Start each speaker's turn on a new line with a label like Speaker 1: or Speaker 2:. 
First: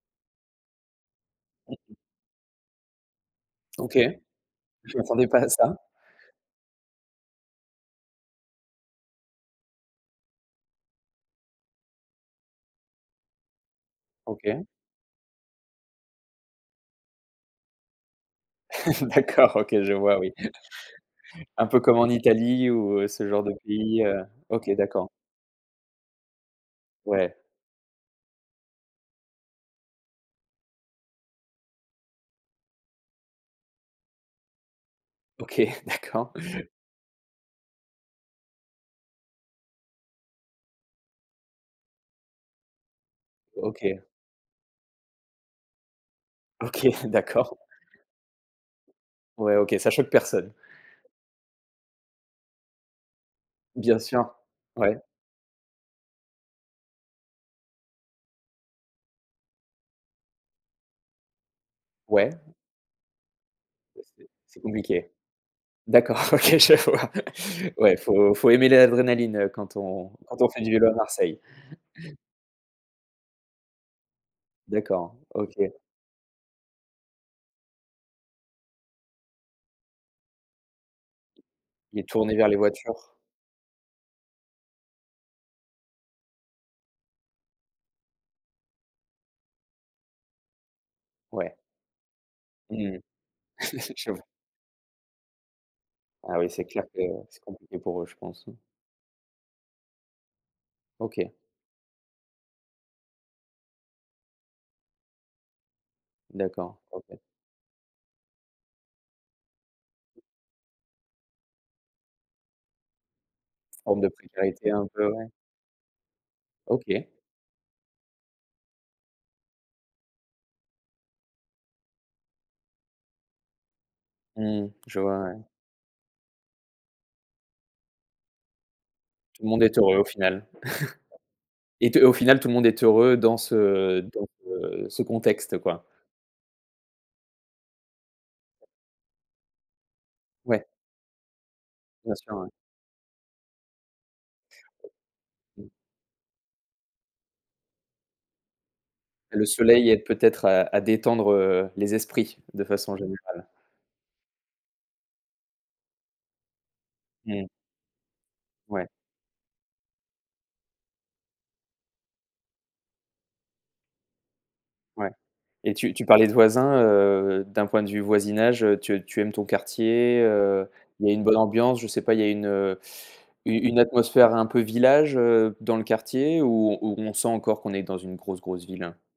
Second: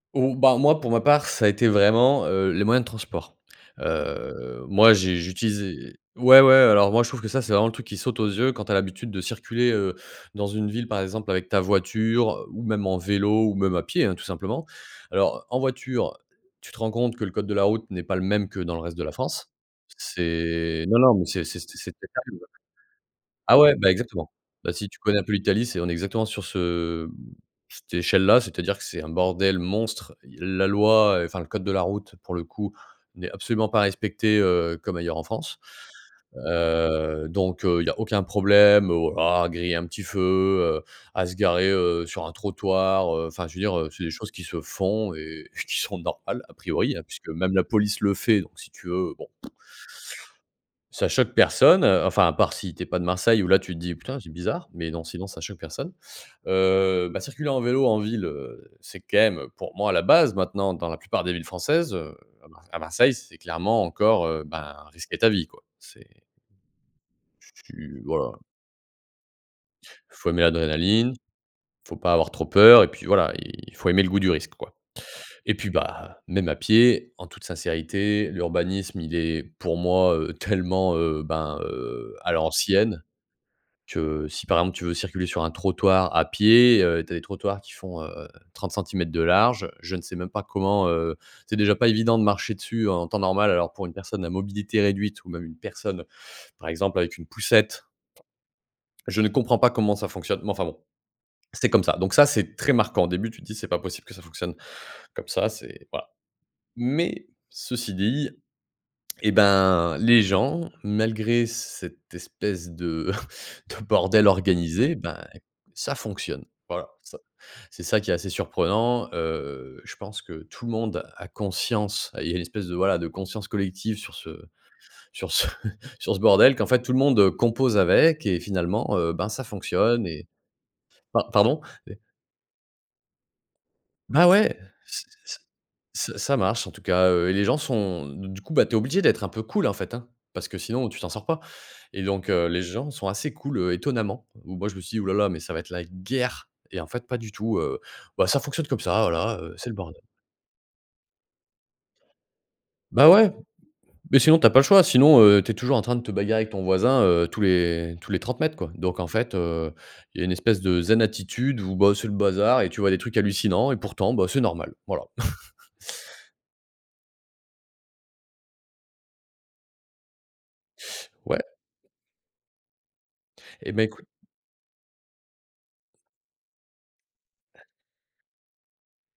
Speaker 1: Oh bah moi pour ma part ça a été vraiment, heu, les moyens de transport.
Speaker 2: OK.
Speaker 1: Heu, moi
Speaker 2: Je
Speaker 1: j'ai
Speaker 2: m'attendais pas à ça.
Speaker 1: j'utilisais ouais ouais, alors moi je trouve que ça c'est vraiment le truc qui saute aux yeux quand tu as l'habitude de circuler, heu, dans une ville, par exemple avec ta voiture, ou même en vélo, ou même à pied hein tout
Speaker 2: OK.
Speaker 1: simplement. Alors en voiture, tu te rends compte que le code de la route n'est pas le même que dans le reste de la France.
Speaker 2: D'accord, OK je vois oui.
Speaker 1: C'est non non, mais c'est c'est
Speaker 2: Un
Speaker 1: c'est
Speaker 2: peu comme en
Speaker 1: c'était [unintelligible]
Speaker 2: Italie ou heu, ce genre de
Speaker 1: ah ouais, bah
Speaker 2: pays, heu,
Speaker 1: exactement.
Speaker 2: OK
Speaker 1: Bah si tu
Speaker 2: d'accord.
Speaker 1: connais un peu l'Italie c'est, on est exactement sur ce heu,
Speaker 2: Ouais.
Speaker 1: cette échelle là, c'est-à-dire que c'est un bordel monstre. Heu, la loi, enfin le code de la route pour le coup, n'est absolument pas respecté, heu, comme ailleurs en France.
Speaker 2: OK, d'accord.
Speaker 1: Heu, donc heu, il y a aucun problème au voilà griller un petit feu, heu, à se garer, heu, sur un trottoir, heu, enfin je veux dire, heu,
Speaker 2: OK.
Speaker 1: c'est des choses qui se font et qui sont normales a priori,
Speaker 2: OK,
Speaker 1: puisque même
Speaker 2: d'accord.
Speaker 1: la police le fait, donc si tu veux, bon
Speaker 2: Ouais, OK, ça choque personne.
Speaker 1: ça choque personne. Enfin, à part si tu es pas de Marseille où là tu te dis:
Speaker 2: Bien
Speaker 1: «Putain c'est
Speaker 2: sûr.
Speaker 1: bizarre», mais
Speaker 2: Ouais.
Speaker 1: non sinon ça choque personne. Heu, bah circuler en vélo en ville, heu, c'est quand même pour moi la base maintenant dans la plupart des villes françaises, heu,
Speaker 2: Ouais.
Speaker 1: à ma à Marseille c'est clairement
Speaker 2: Heu,
Speaker 1: encore,
Speaker 2: c'est
Speaker 1: heu,
Speaker 2: c'est
Speaker 1: ben
Speaker 2: compliqué.
Speaker 1: risquer ta vie quoi,
Speaker 2: D'accord,
Speaker 1: c'est
Speaker 2: OK, à chaque fois.
Speaker 1: Tu
Speaker 2: Ouais,
Speaker 1: tu voilà.
Speaker 2: faut faut aimer l'adrénaline, heu, quand on
Speaker 1: Faut aimer
Speaker 2: quand on fait du vélo à
Speaker 1: l'adrénaline,
Speaker 2: Marseille.
Speaker 1: faut pas avoir trop peur et puis voilà, il faut aimer le goût du risque quoi,
Speaker 2: D'accord,
Speaker 1: et puis
Speaker 2: OK.
Speaker 1: bah même à pied, en toute sincérité, l'urbanisme, il est pour moi, heu, tellement, heu, ben,
Speaker 2: Il est
Speaker 1: heu, à
Speaker 2: tourné vers les
Speaker 1: l'ancienne
Speaker 2: voitures.
Speaker 1: que si par exemple tu veux circuler sur un trottoir à pied, heu, tu as des trottoirs qui font, heu, 30 cm de large, je ne sais même pas comment, heu,
Speaker 2: Ouais.
Speaker 1: c'est déjà pas évident de marcher dessus
Speaker 2: Mmh mh.
Speaker 1: en temps normal, alors pour une
Speaker 2: J'avoue.
Speaker 1: personne à mobilité réduite ou même une personne
Speaker 2: Ah oui, c'est
Speaker 1: par
Speaker 2: clair
Speaker 1: exemple
Speaker 2: que
Speaker 1: avec une
Speaker 2: c'est compliqué
Speaker 1: poussette
Speaker 2: pour eux, je pense.
Speaker 1: je ne comprends pas comment ça fonctionne, mais enfin bon,
Speaker 2: OK.
Speaker 1: c'est comme ça, donc ça, c'est très marquant. Au début tu te dis: «C'est pas possible que ça fonctionne comme ça, c'est voilà»,
Speaker 2: D'accord, OK.
Speaker 1: mais ceci dit et ben les gens, malgré cette espèce de de
Speaker 2: Forme de
Speaker 1: bordel
Speaker 2: précarité, un
Speaker 1: organisé,
Speaker 2: peu,
Speaker 1: ben
Speaker 2: ouais.
Speaker 1: ça fonctionne. Voilà
Speaker 2: OK.
Speaker 1: ça. C'est ça qui est assez surprenant, heu, je pense que tout le monde a conscience, ah il y a une espèce de, voilà, de conscience collective sur ce
Speaker 2: Mmh, je vois,
Speaker 1: sur
Speaker 2: ouais.
Speaker 1: ce sur ce bordel qu'en fait tout le monde compose avec et finalement, heu, ben
Speaker 2: Tout
Speaker 1: ça
Speaker 2: le monde est heureux, au
Speaker 1: fonctionne et
Speaker 2: final.
Speaker 1: pa pardon?
Speaker 2: Et te
Speaker 1: Mais
Speaker 2: au final, tout le monde est heureux dans ce
Speaker 1: Bah
Speaker 2: dans
Speaker 1: ouais!
Speaker 2: ce ce
Speaker 1: C ce
Speaker 2: contexte, quoi.
Speaker 1: ça ça marche en tout cas, heu, et les gens sont du du coup, bah, tu es obligé d'être un peu cool en fait hein, parce que
Speaker 2: Ouais.
Speaker 1: sinon tu t'en sors pas, et
Speaker 2: Bien
Speaker 1: donc
Speaker 2: sûr,
Speaker 1: heu,
Speaker 2: ouais.
Speaker 1: les gens sont assez cools, heu, étonnamment, ou moi je me suis dis: «Ouh là là mais ça va être la guerre!» et en fait, pas du tout, heu, bah ça fonctionne comme ça voilà,
Speaker 2: Le
Speaker 1: heu, c'est le
Speaker 2: soleil
Speaker 1: bordel.
Speaker 2: aide peut-être à à détendre, heu, les esprits de façon
Speaker 1: Bah ouais!
Speaker 2: générale.
Speaker 1: Mais sinon tu as pas le choix, sinon, heu, tu es toujours en train de te bagarrer avec ton voisin, heu, tous
Speaker 2: Mmh.
Speaker 1: les tous les 30 m quoi,
Speaker 2: Ouais.
Speaker 1: donc en fait, heu, il y a une espèce de zen attitude où, bah, c'est le bazar et tu vois? Des trucs hallucinants et pourtant, bah, c'est normal. Voilà.
Speaker 2: Ouais, et tu tu parlais de voisins, heu, d'un point de vue voisinage, heu, tu tu aimes ton quartier, heu, il y a une bonne
Speaker 1: Ouais.
Speaker 2: ambiance? Je sais pas, il y a une, heu, u
Speaker 1: Et
Speaker 2: une
Speaker 1: beh, écoute
Speaker 2: atmosphère un peu village, heu, dans le quartier, ou ou on sent encore qu'on est dans une grosse grosse ville, hein?